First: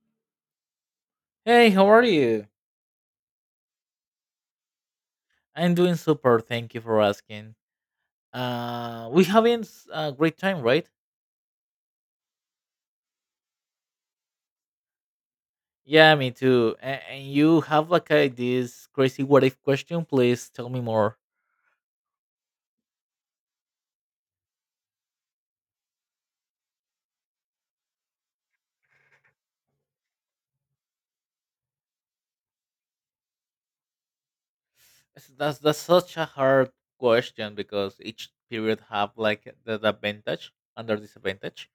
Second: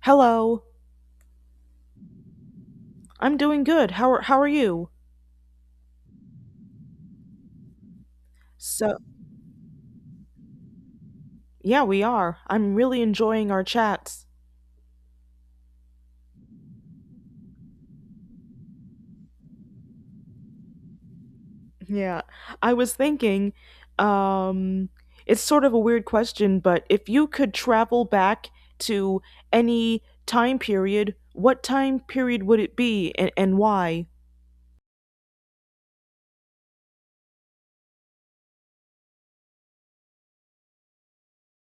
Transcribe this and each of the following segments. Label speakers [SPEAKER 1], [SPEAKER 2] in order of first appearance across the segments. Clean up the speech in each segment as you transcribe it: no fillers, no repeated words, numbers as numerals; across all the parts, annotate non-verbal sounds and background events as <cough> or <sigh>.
[SPEAKER 1] Hello.
[SPEAKER 2] Hey, how are you?
[SPEAKER 1] I'm doing good. How are you?
[SPEAKER 2] I'm doing super. Thank you for asking.
[SPEAKER 1] So,
[SPEAKER 2] We having a great time, right?
[SPEAKER 1] yeah, we are. I'm really enjoying our chats.
[SPEAKER 2] Yeah, me too. And you have like this crazy what if question? Please tell me more.
[SPEAKER 1] Yeah. I was thinking um it's sort of a weird question, but if you could travel back to any time period, what time period would it be and why?
[SPEAKER 2] That's such a hard question because each period have like the advantage and the disadvantage.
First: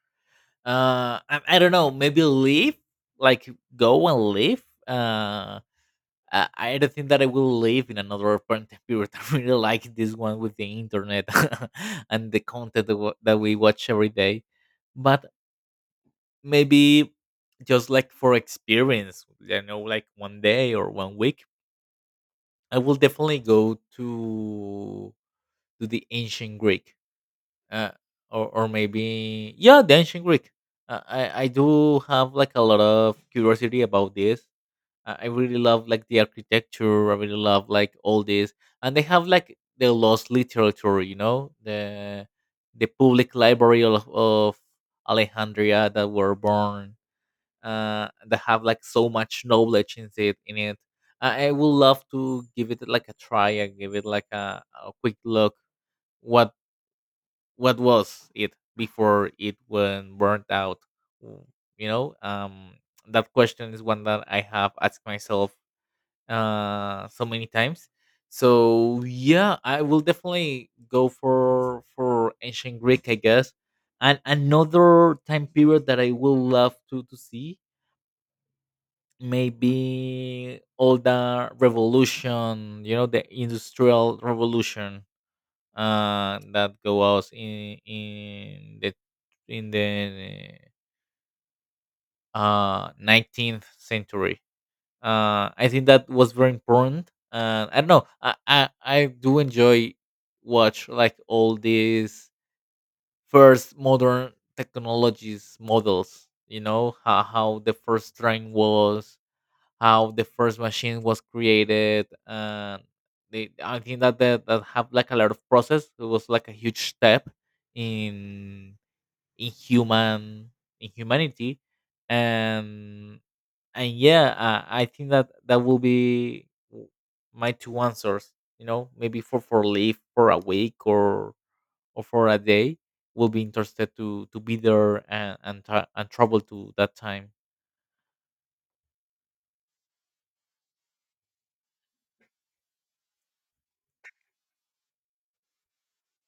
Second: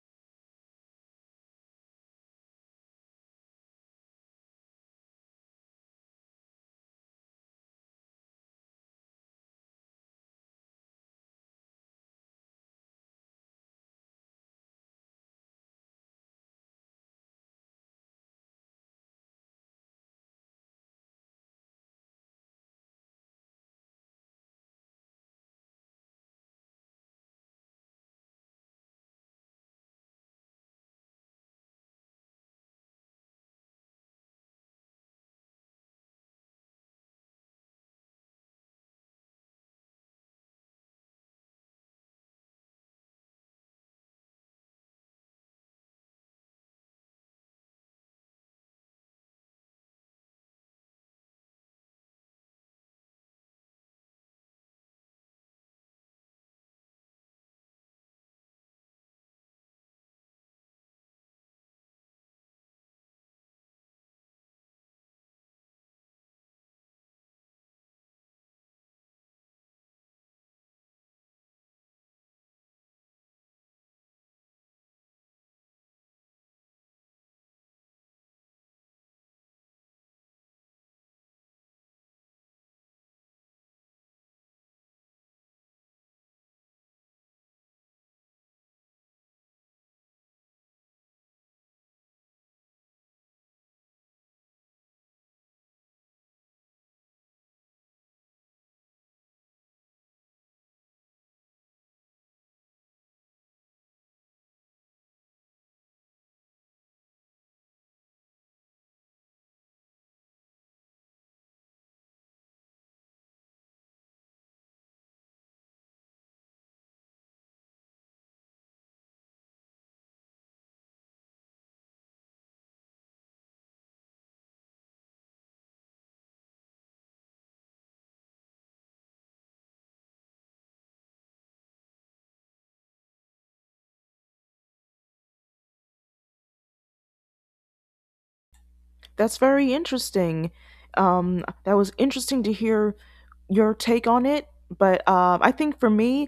[SPEAKER 2] I don't know. Maybe leave, like go and leave. I don't think that I will live in another apartment period. <laughs> I really like this one with the internet <laughs> and the content that we watch every day. But maybe just like for experience, you know, like one day or one week, I will definitely go to the ancient Greek, uh, or maybe yeah, the ancient Greek. I do have like a lot of curiosity about this. I really love like the architecture. I really love like all this, and they have like the lost literature. You know, the public library of Alejandria that were born. That have like so much knowledge in it. In it, I would love to give it like a try and give it like a quick look. What what was it before it went burnt out? w- You know, that question is one that I have asked myself so many times. So yeah, I will definitely go for ancient Greek, I guess. And another time period that I will love to see, maybe all the revolution, you know, the industrial revolution that goes in the 19th century. I think that was very important. And I don't know, I do enjoy watch like all these first modern technologies models. You know how the first train was, how the first machine was created. And I think that have like a lot of process. It was like a huge step in in human in humanity, and and yeah, I think that will be w- my two answers, you know, maybe for leave for a week or for a day, will be interested to be there and travel to that time.
[SPEAKER 1] That's very interesting. That was interesting to hear your take on it, but I think for me,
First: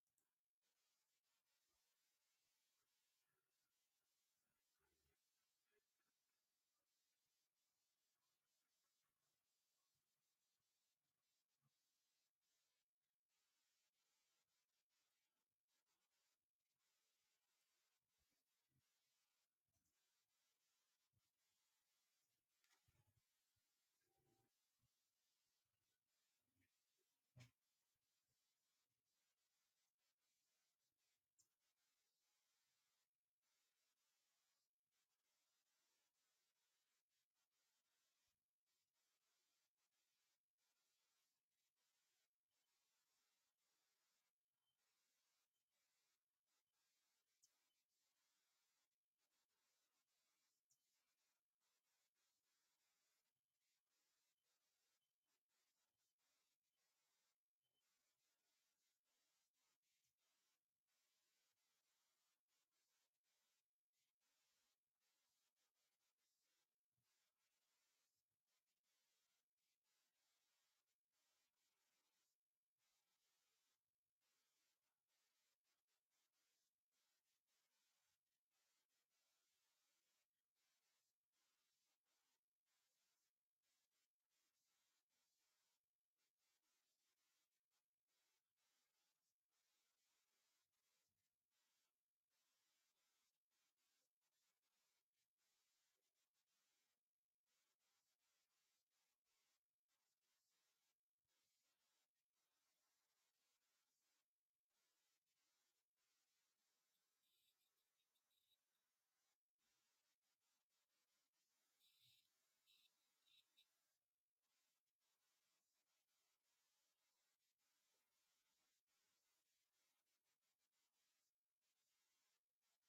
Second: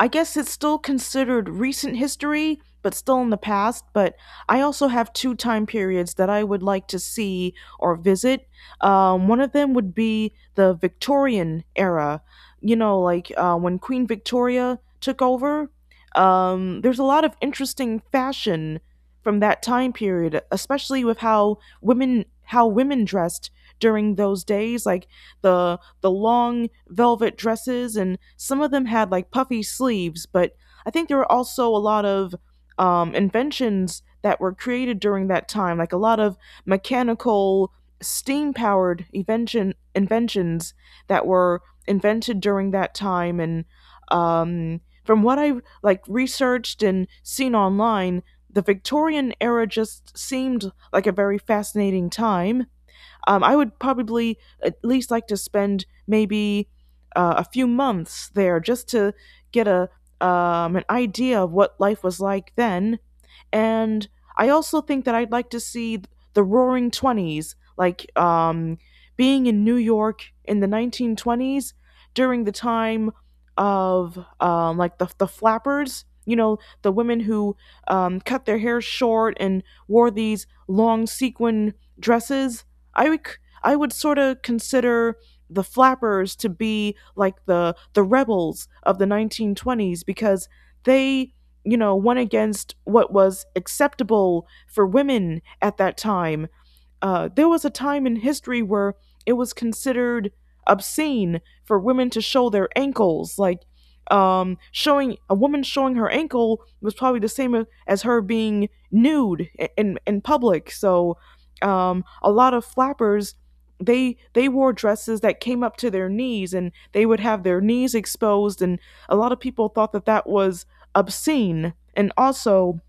[SPEAKER 1] I guess it's still considered recent history, but still in the past. But I also have two time periods that I would like to see or visit. One of them would be the Victorian era, you know, like when Queen Victoria took over. There's a lot of interesting fashion from that time period, especially with how women dressed during those days, like the the long velvet dresses, and some of them had like puffy sleeves. But I think there were also a lot of inventions that were created during that time, like a lot of mechanical, steam powered inventions that were invented during that time. And from what I researched and seen online, the Victorian era just seemed like a very fascinating time. I would probably at least like to spend maybe a few months there just to get a an idea of what life was like then, and I also think that I'd like to see the Roaring Twenties, like being in New York in the 1920s during the time of like the flappers. You know, the women who cut their hair short and wore these long sequin dresses. I would I would sort of consider the flappers to be like the rebels of the 1920s because they, you know, one against what was acceptable for women at that time. There was a time in history where it was considered obscene for women to show their ankles. Like, showing a woman showing her ankle was probably the same as her being nude in public. So a lot of flappers, they wore dresses that came up to their knees and they would have their knees exposed and a lot of people thought that that was obscene. And also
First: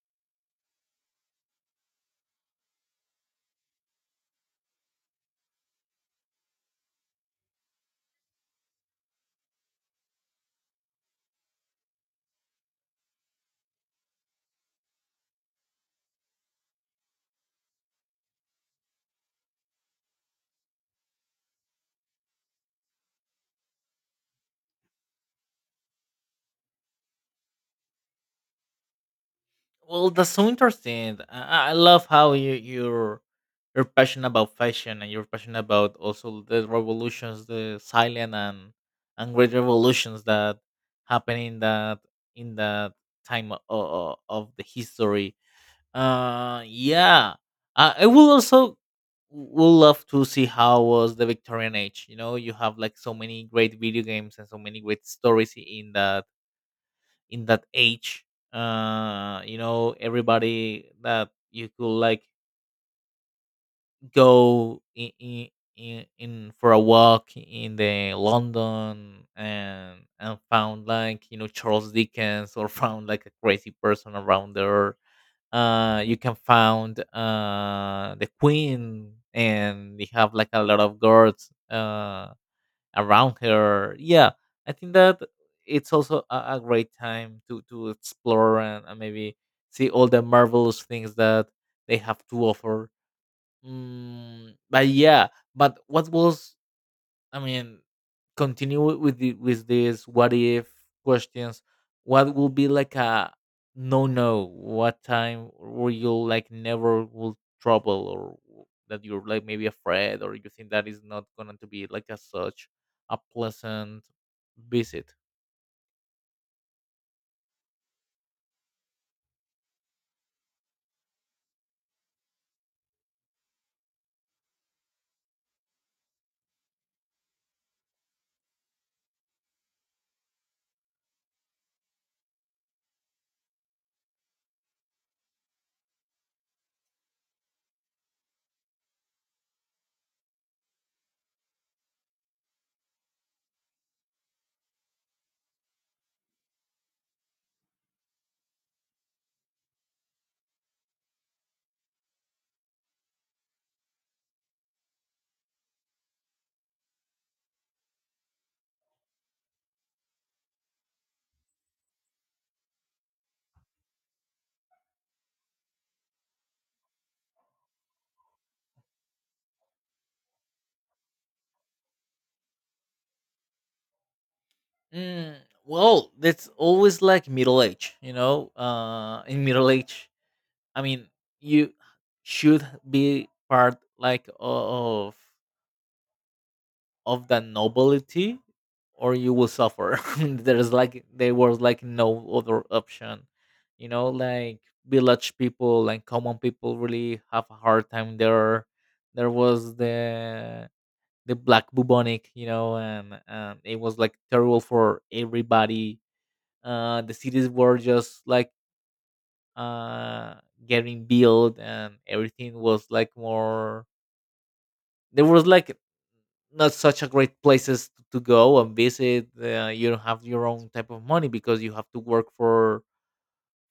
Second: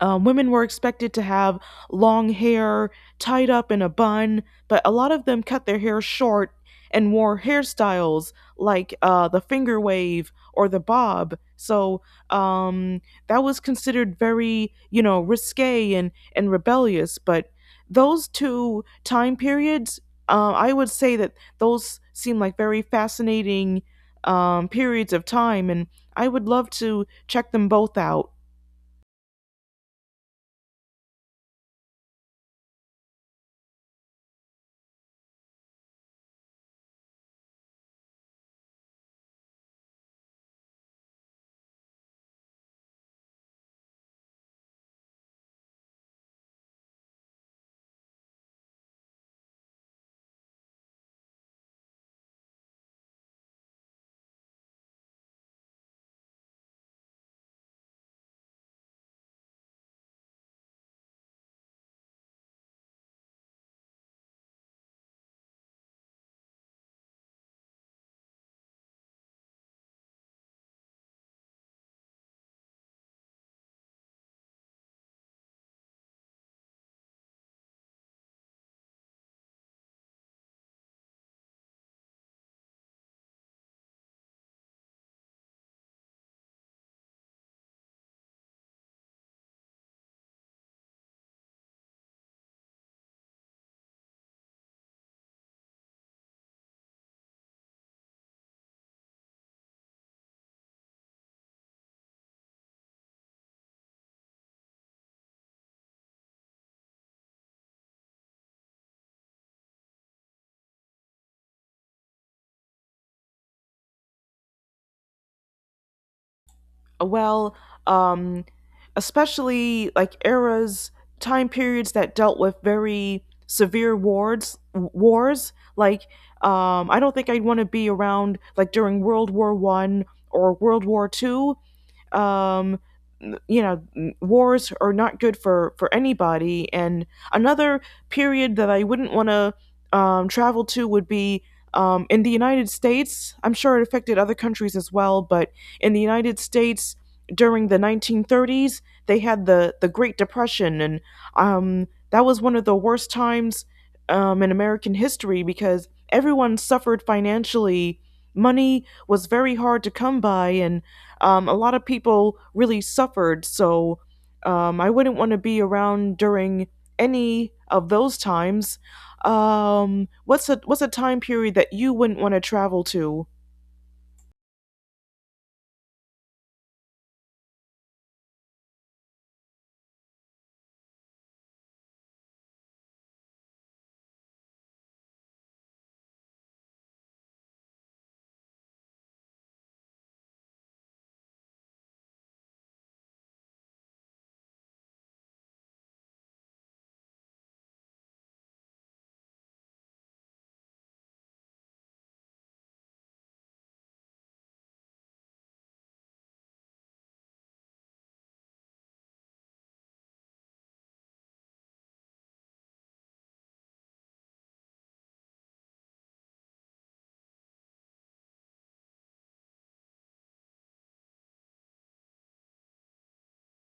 [SPEAKER 1] women were expected to have long hair tied up in a bun, but a lot of them cut their hair short and wore hairstyles like the finger wave or the bob. So um, that was considered very, you know, risque and rebellious. But those two time periods, I would say that those seem like very fascinating periods of time, and I would love to check them both out.
[SPEAKER 2] Well, that's so interesting. I love how you're passionate about fashion, and you're passionate about also the revolutions, the silent and great revolutions that happen in that time of the history. Yeah. I will also will love to see how was the Victorian age. You know, you have like so many great video games and so many great stories in that age. You know, everybody that you could like go in for a walk in the London and found like, you know, Charles Dickens or <laughs> found like a crazy person around there. You can find the queen and they have like a lot of guards around her. Yeah, I think that it's also a great time to explore and maybe see all the marvelous things that they have to offer. But yeah, but what was, I mean, continue with these what if questions. What will be like a no no? What time where you like never will trouble or that you're like maybe afraid or you think that is not going to be like a such a pleasant visit?
[SPEAKER 1] uh, well, um, especially like eras, time periods that dealt with very severe wars. Like, I don't think I'd want to be around like during World War One or World War Two. um, you know, wars are not good for anybody. And another period that I wouldn't want to travel to would be in the United States. I'm sure it affected other countries as well, but in the United States during the 1930s they had the Great Depression. And that was one of the worst times in American history because everyone suffered financially. Money was very hard to come by, and a lot of people really suffered. So I wouldn't want to be around during any of those times. What's a time period that you wouldn't want to travel to?
[SPEAKER 2] Mm, well, that's always like middle age, you know. In middle age, I mean, you should be part like of the nobility or you will suffer. <laughs> There was like no other option, you know, like village people and common people really have a hard time there. There was the black bubonic, you know, and it was like terrible for everybody. The cities were just like uh getting built, and everything was like more, there was like not such a great places to go and visit. You don't have your own type of money because you have to work for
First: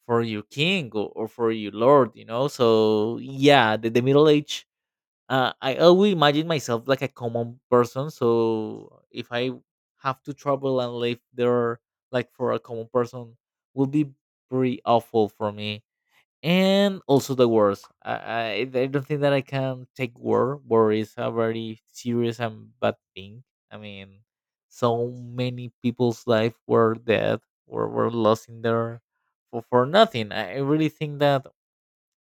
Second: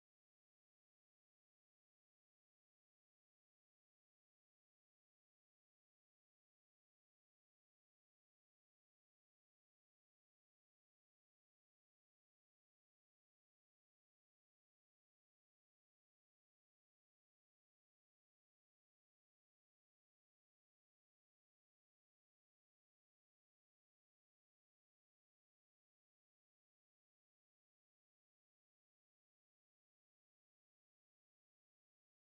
[SPEAKER 2] for your king, or for your lord. You know, so yeah, the middle age. I always imagine myself like a common person. So if I have to travel and live there like for a common person, will be pretty awful for me, and also the wars. I don't think that I can take war. War is a very serious and bad thing. I mean, so many people's life were dead or were lost in there for nothing. I really think that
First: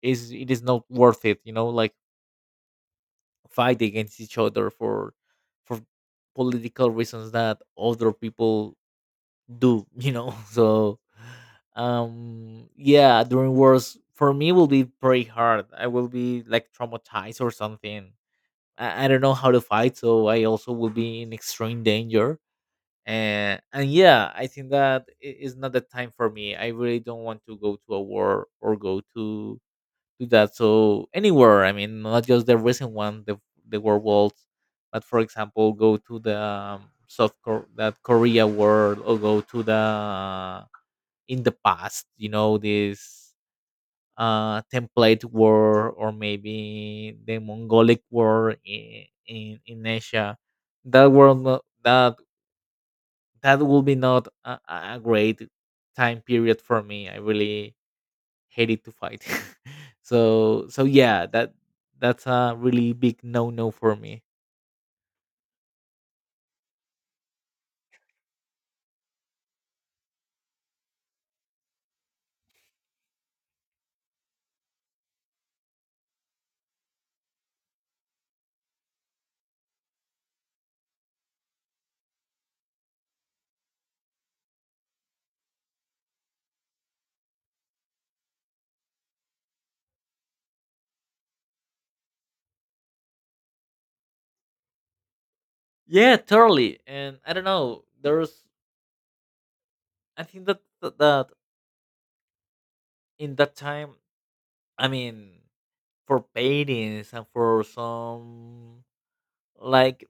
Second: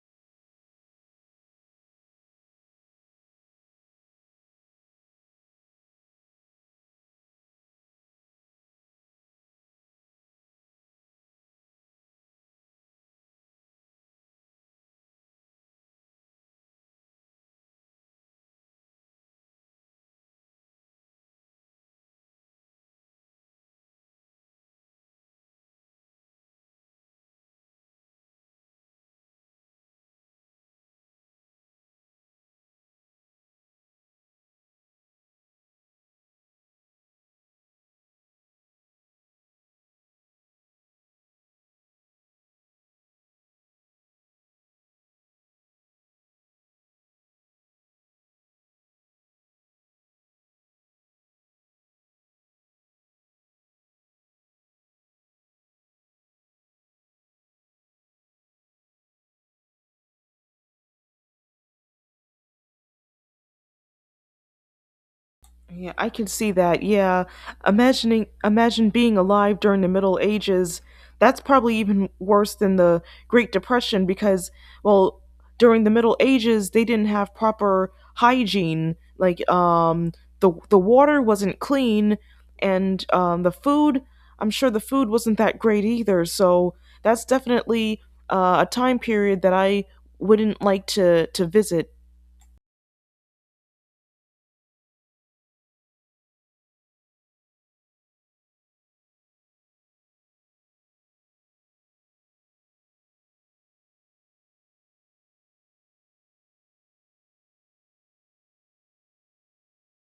[SPEAKER 2] is it is not worth it. You know, like fight against each other for political reasons that other people do. <laughs> You know, so yeah, during wars for me will be pretty hard. I will be like traumatized or something. I don't know how to fight, so I also will be in extreme danger, and yeah, I think that is not the time for me. I really don't want to go to a war or go to do that. So anywhere, I mean, not just the recent one, the World Worlds, but for example, go to the South that Korea World, or go to the in the past, you know, this template war or maybe the Mongolic war in Asia. That world that will be not a great time period for me. I really hated to fight. <laughs> So yeah, that's a really big no no for me.
[SPEAKER 1] Yeah, I can see that. Yeah. Imagining Imagine being alive during the Middle Ages. That's probably even worse than the Great Depression because, well, during the Middle Ages they didn't have proper hygiene. Like, the water wasn't clean, and the food, I'm sure the food wasn't that great either. So that's definitely a time period that I wouldn't like to visit.
[SPEAKER 2] Yeah, totally. And I don't know. I think that in that time, I mean, for paintings and for some like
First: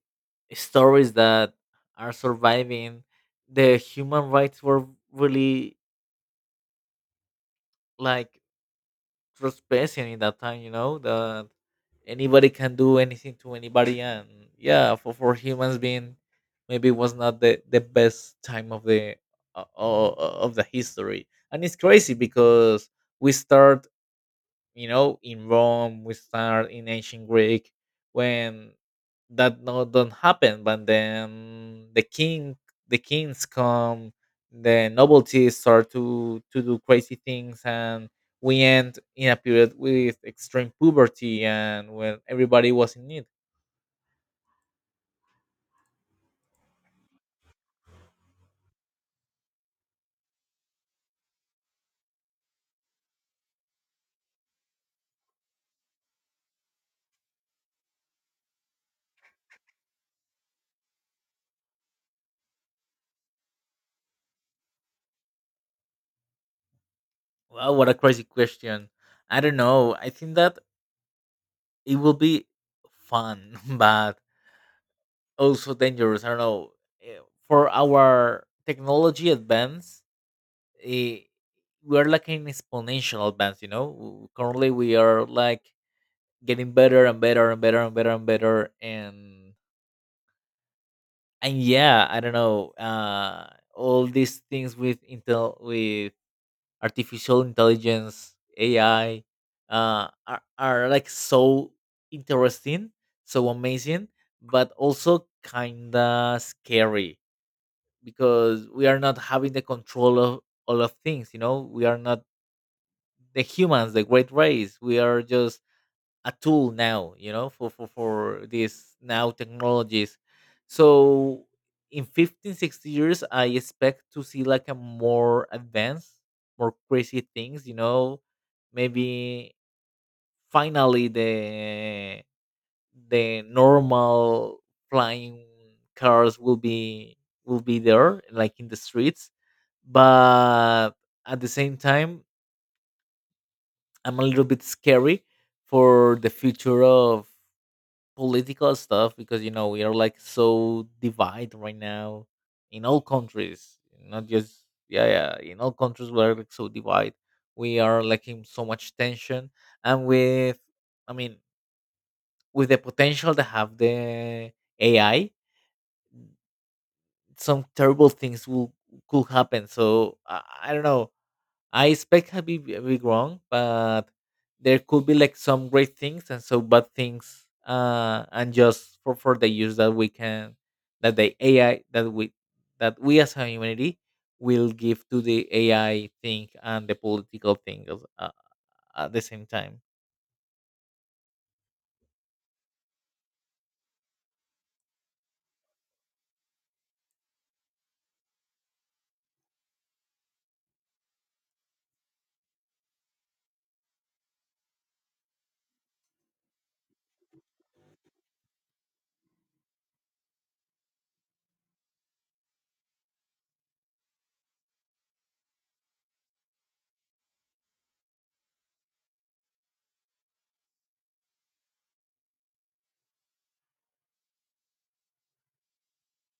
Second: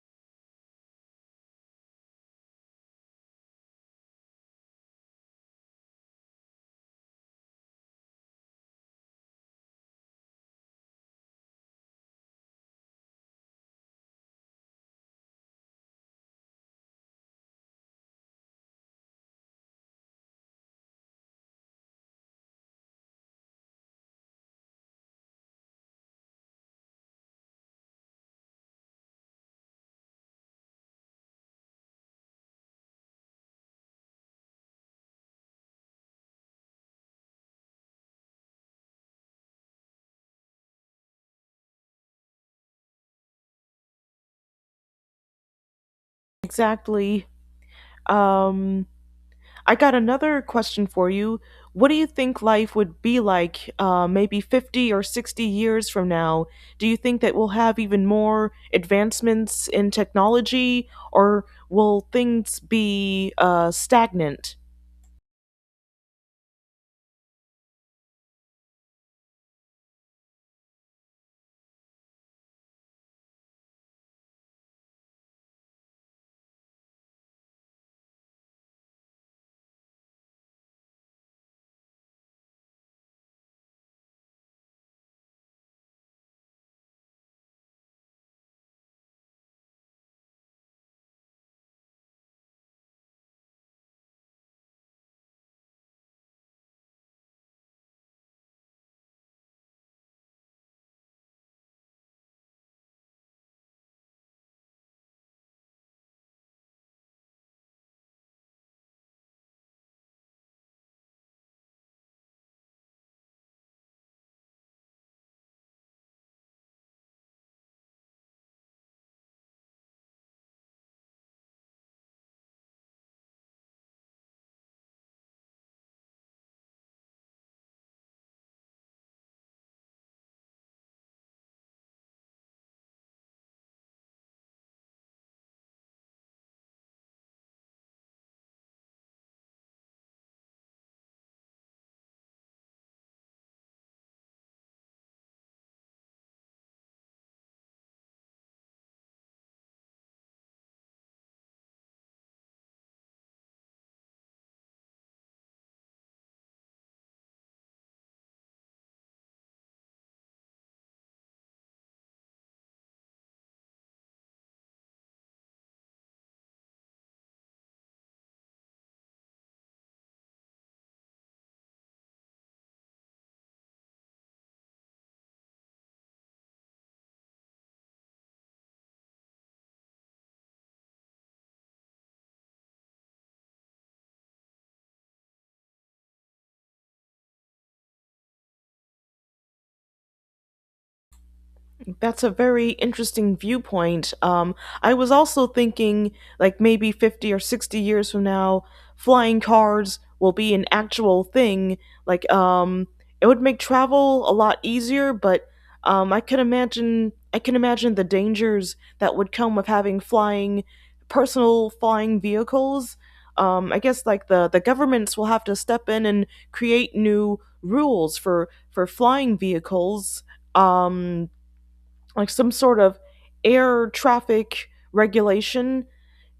[SPEAKER 2] stories that are surviving, the human rights were really like trespassing in that time, you know, that anybody can do anything to anybody. And yeah, for humans being maybe was not the best time of the history. And it's crazy because we start, you know, in Rome. We start in ancient Greek when that, no, don't happen. But then the kings come, the novelties start to do crazy things, and we end in a period with extreme poverty and when everybody was in need.
[SPEAKER 1] Exactly. Um I got another question for you. What do you think life would be like, maybe 50 or 60 years from now? Do you think that we'll have even more advancements in technology or will things be stagnant?
[SPEAKER 2] Wow, what a crazy question. I don't know. I think that it will be fun <laughs> but also dangerous. I don't know. Eh, for our technology advance, eh, we're like an exponential advance. You know, currently we are like getting better and better and better and better and better and yeah, I don't know. All these things with intel, with artificial intelligence, AI, are like so interesting, so amazing, but also kinda scary because we are not having the control of all of things. You know, we are not the humans, the great race, we are just a tool now, you know, for these now technologies. So in 15, 60 years, I expect to see like a more advanced, more crazy things, you know, maybe finally the normal flying cars will be there like in the streets. But at the same time I'm a little bit scary for the future of political stuff because, you know, we are like so divided right now in all countries, not just, yeah, yeah, in all countries we are like so divided. We are like in so much tension, and with, I mean, with the potential to have the AI, some terrible things will could happen. So I don't know. I expect a big, big wrong, but there could be like some great things and so bad things. And just for the use that we can, that the AI that we as a humanity will give to the AI thing and the political thing at the same time.
[SPEAKER 1] That's a very interesting viewpoint. I was also thinking, like, maybe 50 or 60 years from now, flying cars will be an actual thing. Like, it would make travel a lot easier, but I can imagine. I can imagine the dangers that would come with having personal flying vehicles. I guess like the governments will have to step in and create new rules for flying vehicles. Um, like some sort of air traffic regulation.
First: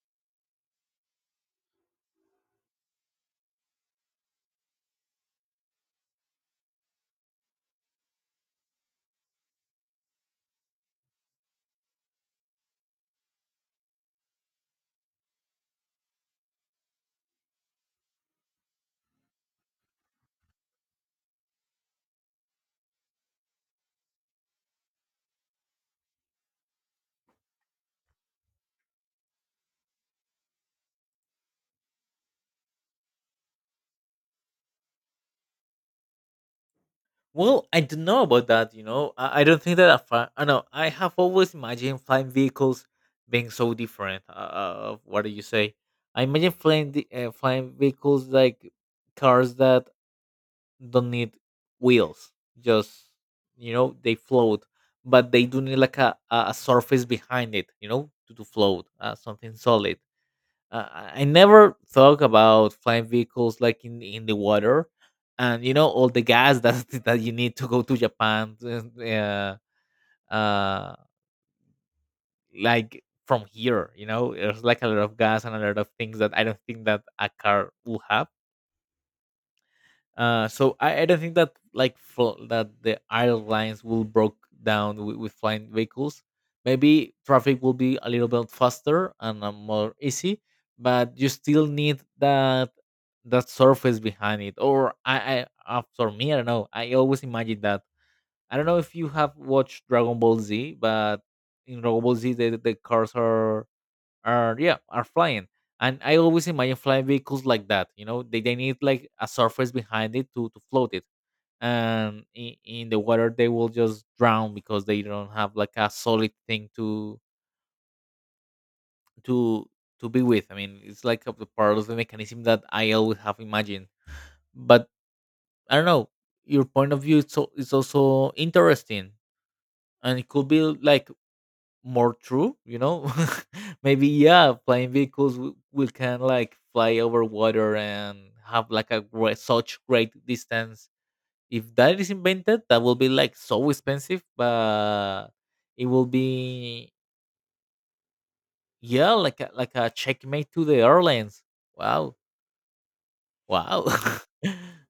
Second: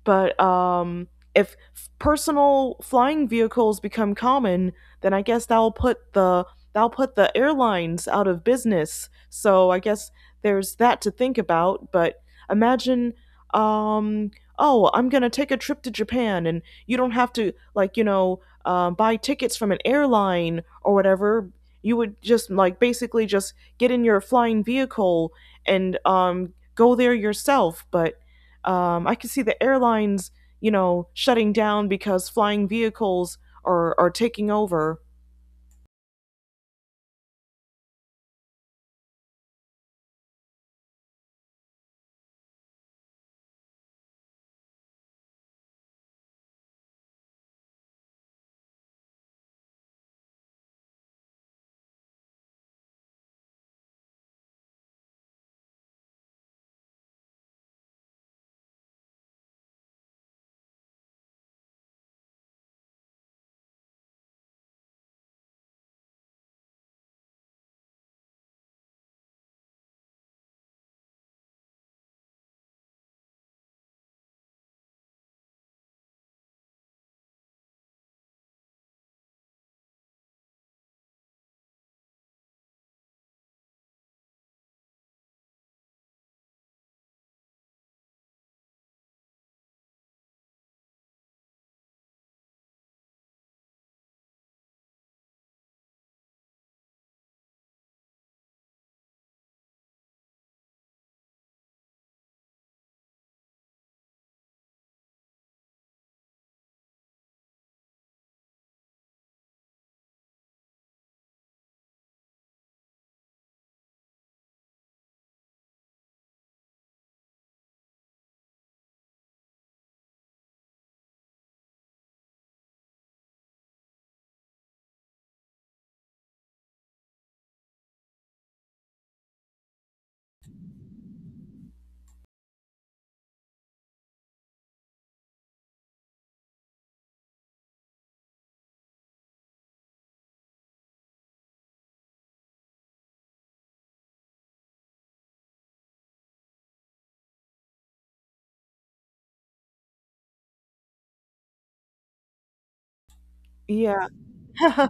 [SPEAKER 1] But if personal flying vehicles become common, then I guess that'll put the airlines out of business. So I guess there's that to think about. But imagine, um, oh, I'm gonna take a trip to Japan, and you don't have to like you know buy tickets from an airline or whatever. You would just like basically just get in your flying vehicle and go there yourself. But I could see the airlines, you know, shutting down because flying vehicles are taking over.
[SPEAKER 2] Well, I don't know about that. You know, I don't think that. I know. I have always imagined flying vehicles being so different. What do you say? I imagine flying flying vehicles like cars that don't need wheels. Just, you know, they float, but they do need like a surface behind it. You know, to float, something solid. I never thought about flying vehicles like in the water, and you know all the gas that <laughs> that you need to go to Japan. Uh, uh, like from here, you know, there's like a lot of gas and a lot of things that I don't think that a car will have. So I don't think that like that the airlines will broke down with flying vehicles. Maybe traffic will be a little bit faster and more easy, but you still need that surface behind it. Or I for me, I don't know. I always imagine that. I don't know if you have watched Dragon Ball Z, but in Dragon Ball Z, the cars are, yeah, are flying. And I always imagine flying vehicles like that, you know, they need like a surface behind it to float it. And in the water they will just drown because they don't have like a solid thing to to be with. I mean, it's like a, part of the mechanism that I always have imagined. But I don't know, your point of view is, so, is also interesting and it could be like more true, <laughs> maybe, yeah, flying vehicles will can like fly over water and have like a great, such great distance. If that is invented, that will be like so expensive, but it will be, yeah, like a checkmate to the airlines. Wow. Wow.
[SPEAKER 1] Yeah.
[SPEAKER 2] <laughs>
[SPEAKER 1] <laughs>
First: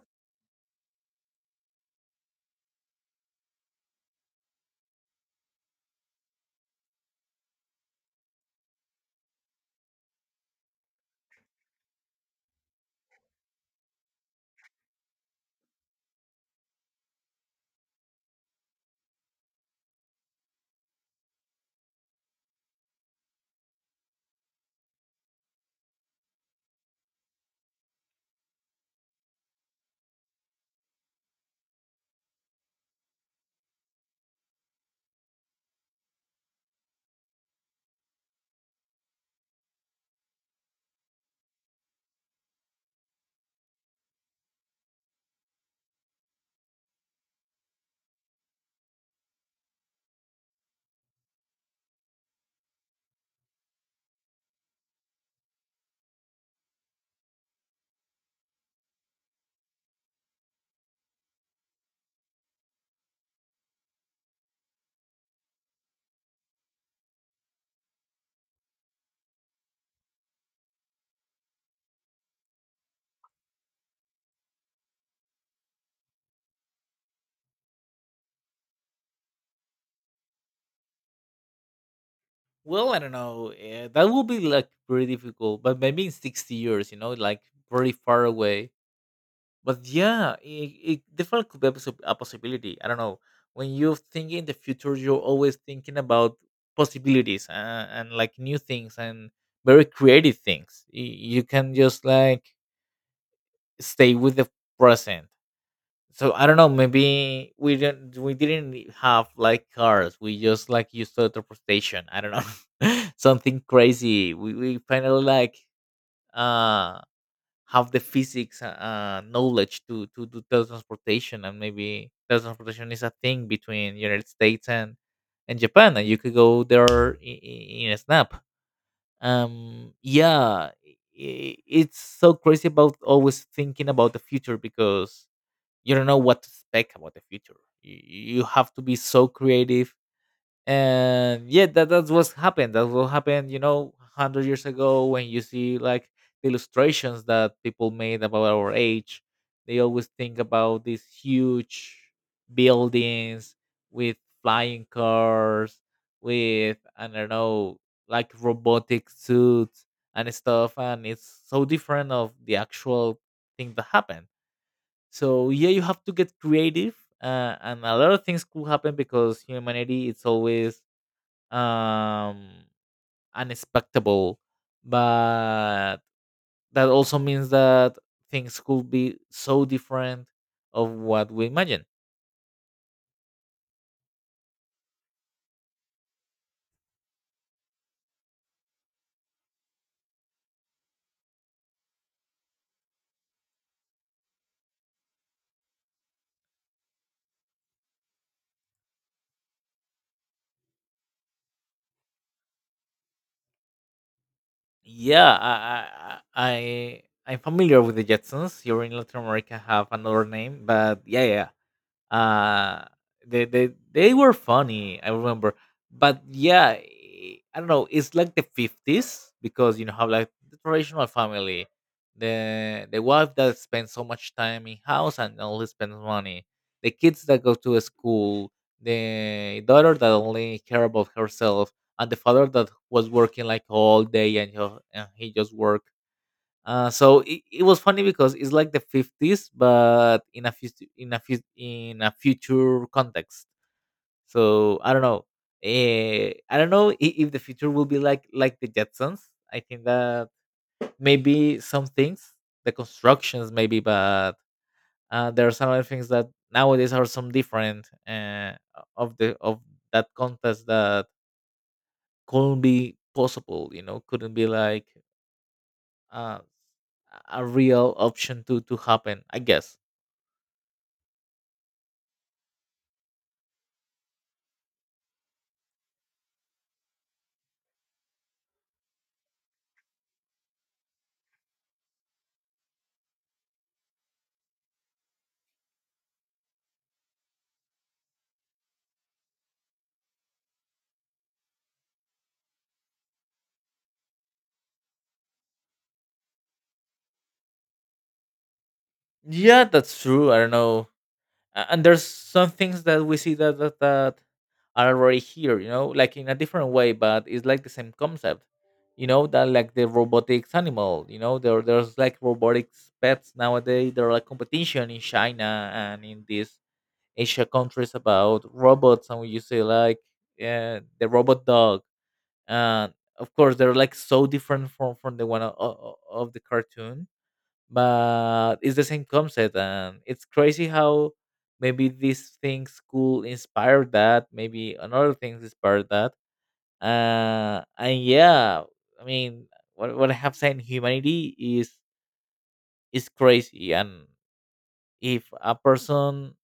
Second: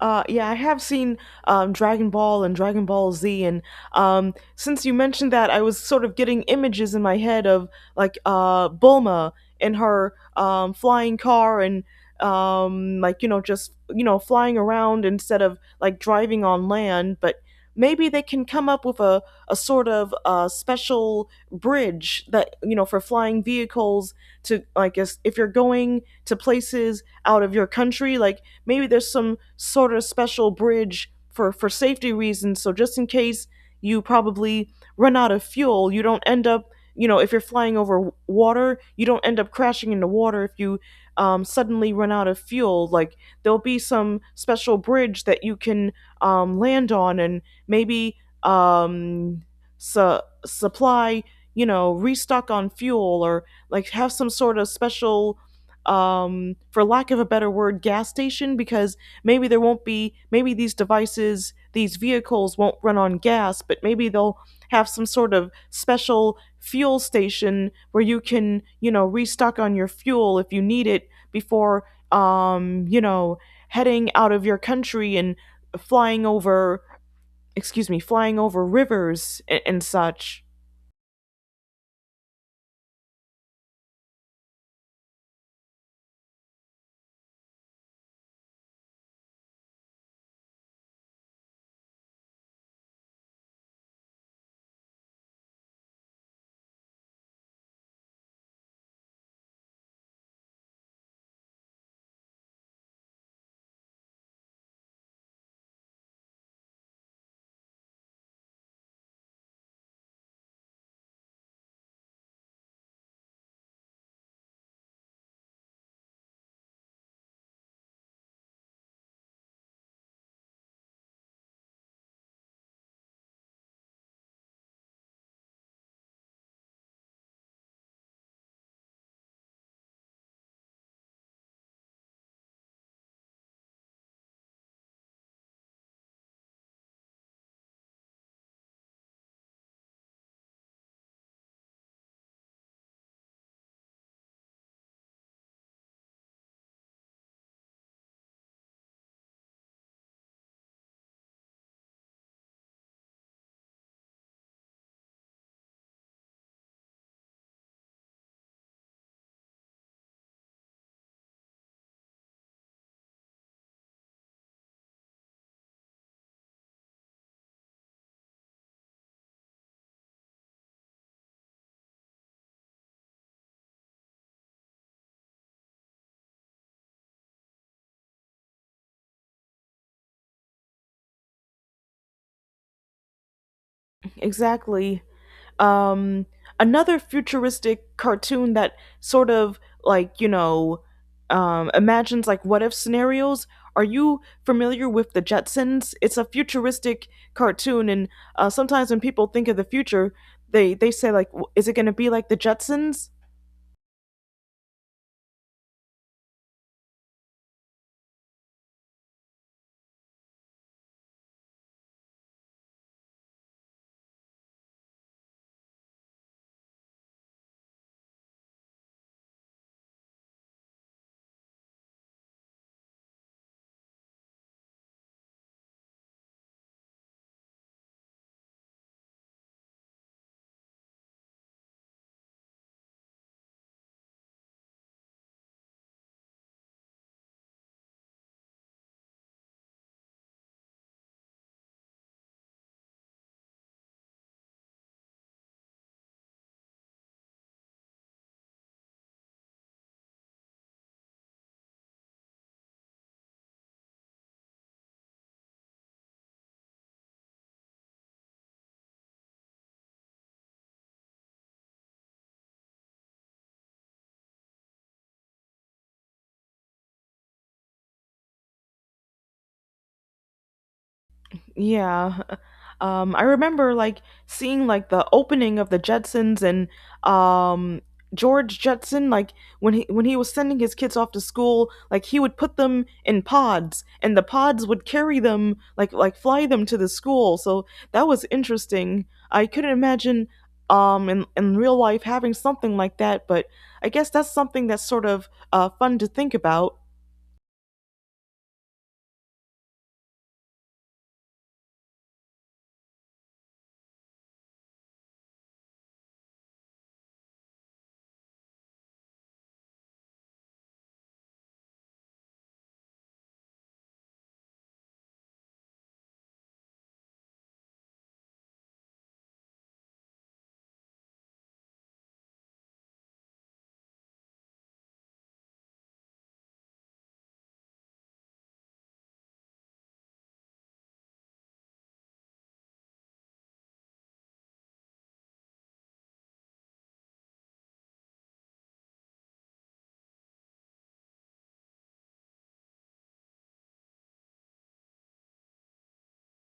[SPEAKER 1] yeah, I have seen Dragon Ball and Dragon Ball Z, and since you mentioned that, I was sort of getting images in my head of like Bulma in her flying car and like you know just you know flying around instead of like driving on land. But maybe they can come up with a sort of special bridge that you know for flying vehicles to, like, if you're going to places out of your country, like maybe there's some sort of special bridge for safety reasons, so just in case you probably run out of fuel you don't end up, you know, if you're flying over water you don't end up crashing into water if you suddenly run out of fuel. Like, there'll be some special bridge that you can land on and maybe um, su- supply, you know, restock on fuel, or like have some sort of special, for lack of a better word, gas station, because maybe there won't be, maybe these devices, these vehicles won't run on gas, but maybe they'll have some sort of special fuel station where you can, you know, restock on your fuel if you need it before, you know, heading out of your country and flying over, excuse me, flying over rivers and such.
[SPEAKER 2] Well, I don't know, that will be like pretty difficult, but maybe in 60 years, you know, like very far away. But yeah, it definitely could be a, a possibility. I don't know. When you think in the future, you're always thinking about possibilities, and like new things and very creative things. You can just like stay with the present. So I don't know. Maybe we didn't have like cars. We just like used teleportation. I don't know. <laughs> Something crazy. We finally like uh have the physics knowledge to do teletransportation, and maybe teletransportation is a thing between United States and Japan, and you could go there in a snap. It's so crazy about always thinking about the future because you don't know what to expect about the future. You have to be so creative. And yeah, that's what's happened that's what happened, you know, 100 years ago when you see like the illustrations that people made about our age. They always think about these huge buildings with flying cars, with, I don't know, like robotic suits and stuff. And it's so different of the actual thing that happened. So yeah, you have to get creative, and a lot of things could happen because humanity it's always um unexpectable. But that also means that things could be so different of what we imagine.
[SPEAKER 1] Exactly. Um, another futuristic cartoon that sort of like you know imagines like what if scenarios. Are you familiar with the Jetsons? It's a futuristic cartoon, and sometimes when people think of the future, they say like, is it going to be like the Jetsons?
[SPEAKER 2] Yeah, am familiar with the Jetsons. Here in Latin America have another name, but yeah, yeah. uh they were funny, I remember. But yeah, I don't know, it's like the 50s because you know how like the traditional family, the wife that spends so much time in house and only spends money, the kids that go to school, the daughter that only care about herself, and the father that was working like all day and, and he just work. So it was funny because it's like the 50s, but in a in a future context. So I don't know. I don't know if the future will be like the Jetsons. I think that maybe some things, the constructions maybe, but there are some other things that nowadays are some different, of the of that contest that couldn't be possible. You know, couldn't be like uh, a real option to happen, I guess.
[SPEAKER 1] Yeah. I remember like seeing like the opening of the Jetsons and um George Jetson, like, when he was sending his kids off to school, like he would put them in pods and the pods would carry them like fly them to the school. So that was interesting. I couldn't imagine in real life having something like that, but I guess that's something that's sort of fun to think about.
[SPEAKER 2] Yeah, that's true, I don't know. And there's some things that we see that are already here, you know, like in a different way, but it's like the same concept. You know that like the robotics animal, you know, there there's like robotics pets nowadays. There are like competition in China and in these Asia countries about robots, and we you see like the robot dog. uh, of course they're like so different from the one of the cartoon, but it's the same concept. And it's crazy how maybe these things could inspire that, maybe another things inspire that. And yeah, I mean, what I have said, humanity is crazy. And if a person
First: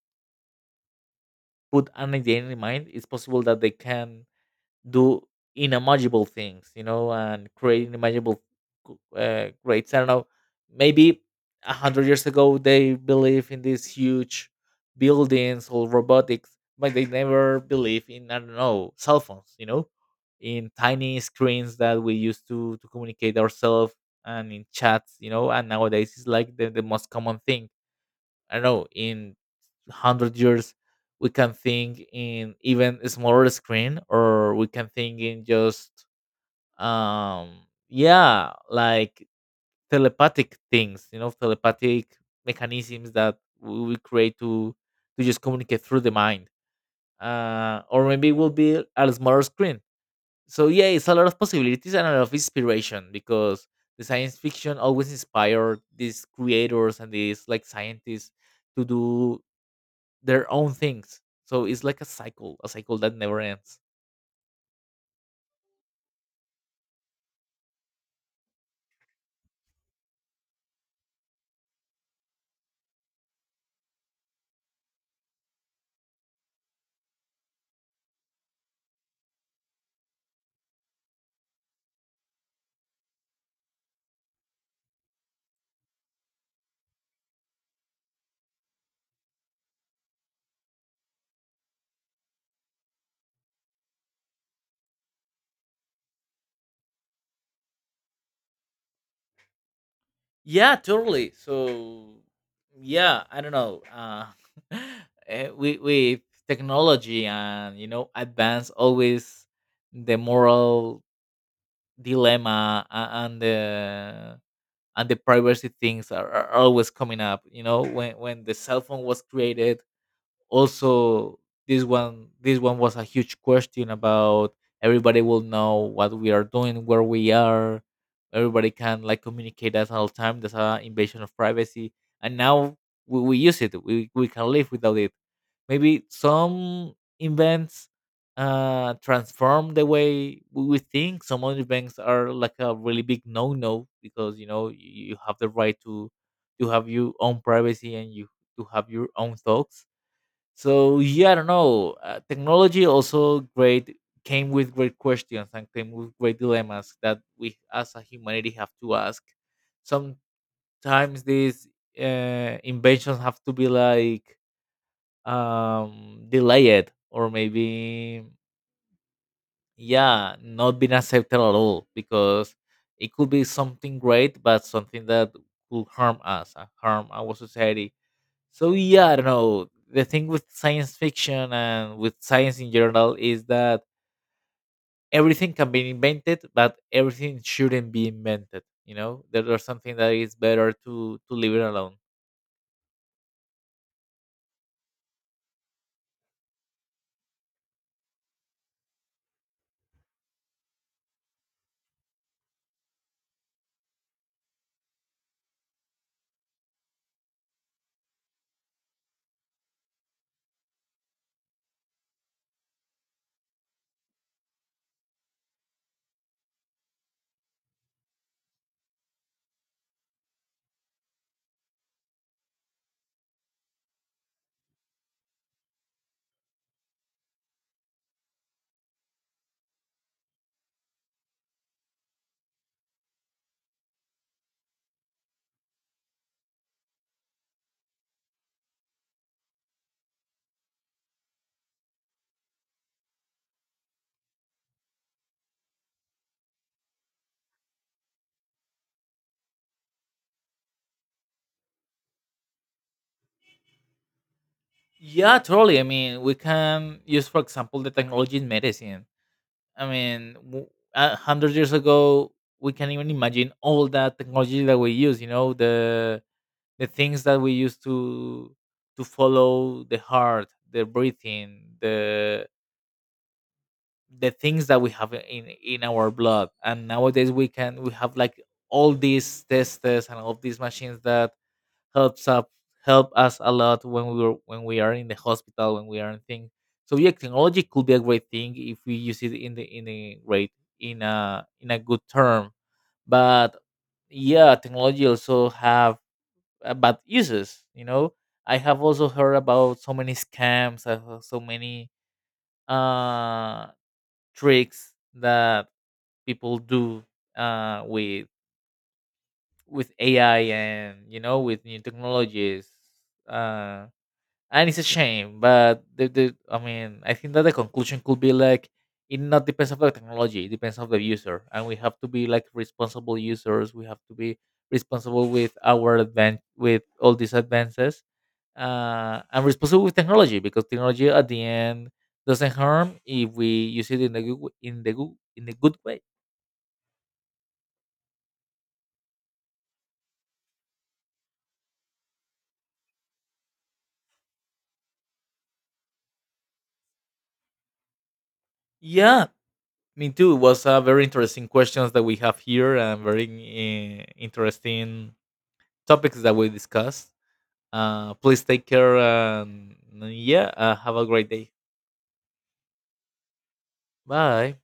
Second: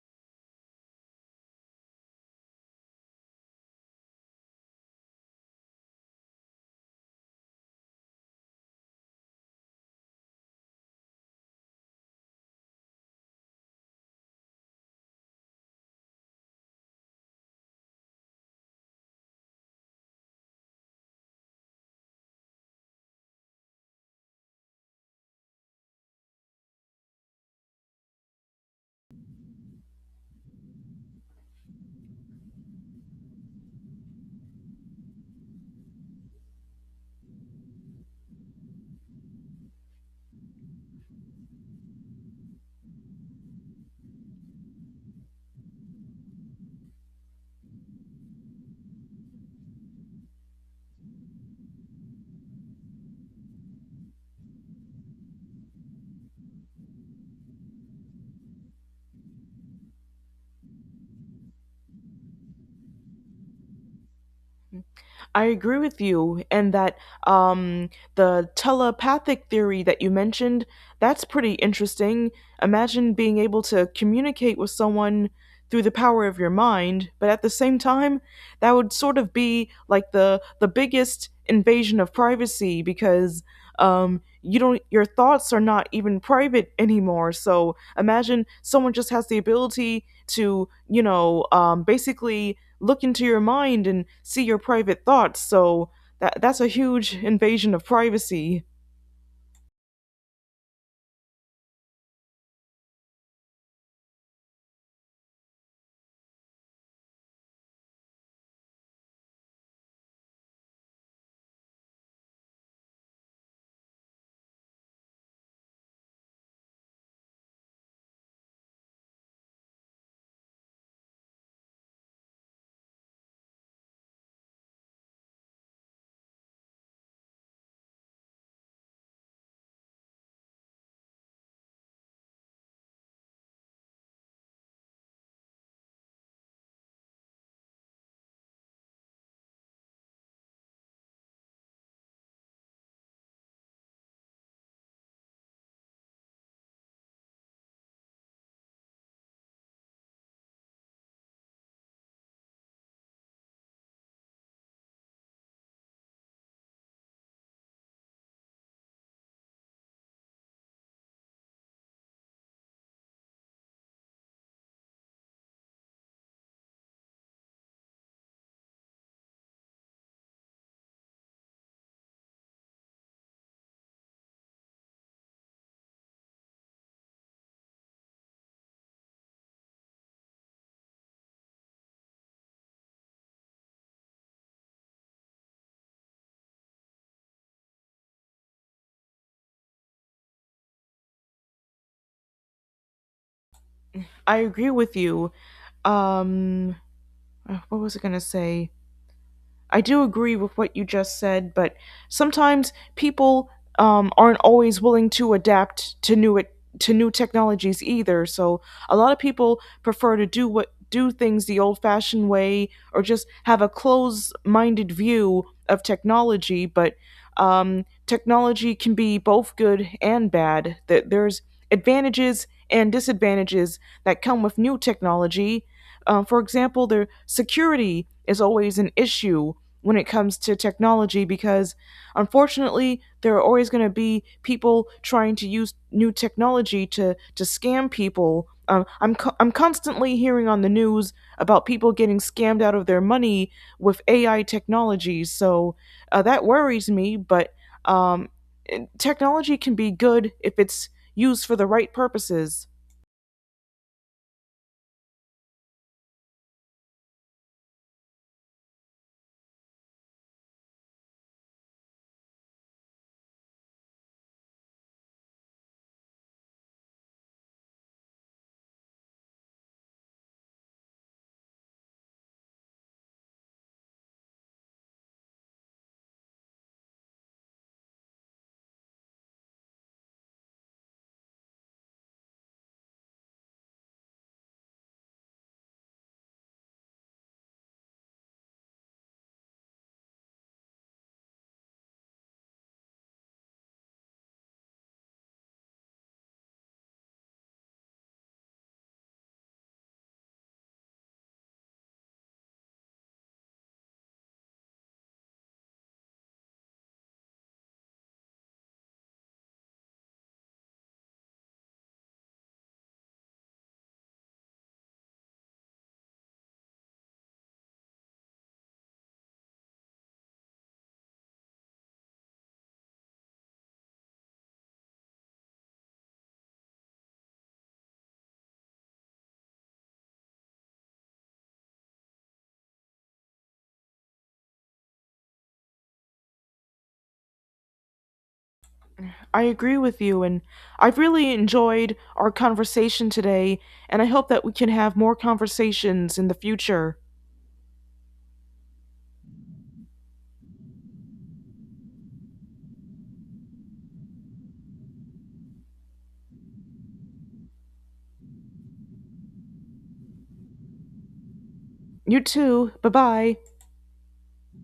[SPEAKER 2] put an idea in mind, it's possible that they can do unimaginable things, you know, and create unimaginable, greats. I don't know, maybe 100 years ago they believe in these huge buildings or robotics, but they never believe in, I don't know, cell phones, you know, in tiny screens that we used to communicate ourselves and in chats, you know. And nowadays it's like the most common thing. I don't know in 100 years we can think in even a smaller screen, or we can think in just um yeah, like telepathic things, you know, telepathic mechanisms that we will create to just communicate through the mind. Or maybe it will be a smaller screen. So yeah, it's a lot of possibilities and a lot of inspiration, because the science fiction always inspired these creators and these like scientists to do their own things. So it's like a cycle that never ends.
[SPEAKER 1] I agree with you, and that um, the telepathic theory that you mentioned, that's pretty interesting. Imagine being able to communicate with someone through the power of your mind, but at the same time, that would sort of be like the biggest invasion of privacy because you don't your thoughts are not even private anymore. So imagine someone just has the ability to, you know, basically look into your mind and see your private thoughts. So that that's a huge invasion of privacy.
[SPEAKER 2] Yeah, totally. So, yeah, I don't know. <laughs> With technology and, you know, advance, always the moral dilemma, and the privacy things are always coming up. You know, when the cell phone was created, also this one was a huge question about, everybody will know what we are doing, where we are, everybody can like communicate at all time. That's an invasion of privacy. And now we use it, we can live without it. Maybe some events transform the way we think. Some other banks are like a really big no-no because, you know, you have the right to have your own privacy and you to have your own thoughts. So yeah, I don't know. Technology also great, came with great questions and came with great dilemmas that we as a humanity have to ask. Sometimes these inventions have to be like delayed, or maybe, yeah, not been accepted at all because it could be something great, but something that could harm us, harm our society. So yeah, I don't know. The thing with science fiction and with science in general is that everything can be invented, but everything shouldn't be invented. You know, there there's something that is better to leave it alone.
[SPEAKER 1] I agree with you. Um, what was I gonna say? I do agree with what you just said, but sometimes people aren't always willing to adapt to new it to new technologies either. So a lot of people prefer to do what do things the old-fashioned way or just have a closed-minded view of technology. But technology can be both good and bad. That there's advantages and disadvantages that come with new technology. For example, their security is always an issue when it comes to technology because unfortunately there are always going to be people trying to use new technology to scam people. I'm constantly hearing on the news about people getting scammed out of their money with AI technology, so that worries me. But um, technology can be good if it's used for the right purposes.
[SPEAKER 2] Yeah, totally. I mean, we can use, for example, the technology in medicine. I mean, 100 years ago, we can even imagine all that technology that we use. You know, the things that we use to follow the heart, the breathing, the things that we have in our blood. And nowadays we can we have like all these testers and all these machines that helps up help us a lot when we were when we are in the hospital, when we are in things. So yeah, technology could be a great thing if we use it in the in a great, in a good term. But yeah, technology also have bad uses, you know. I have also heard about so many scams, I have so many uh tricks that people do, uh, with with AI and, you know, with new technologies. Uh, and it's a shame, but the, I mean, I think that the conclusion could be like, it not depends on the technology, it depends on the user, and we have to be like responsible users. We have to be responsible with our advan with all these advances. And responsible with technology because technology at the end doesn't harm if we use it in the good, in the good, in the good way.
[SPEAKER 1] I agree with you, and I've really enjoyed our conversation today, and I hope that we can have more conversations in the future.
[SPEAKER 2] Yeah, me too. It was a very interesting questions that we have here and very, interesting topics that we discussed. Please take care and yeah, have a great day.
[SPEAKER 1] You too. Bye bye.
[SPEAKER 2] Bye.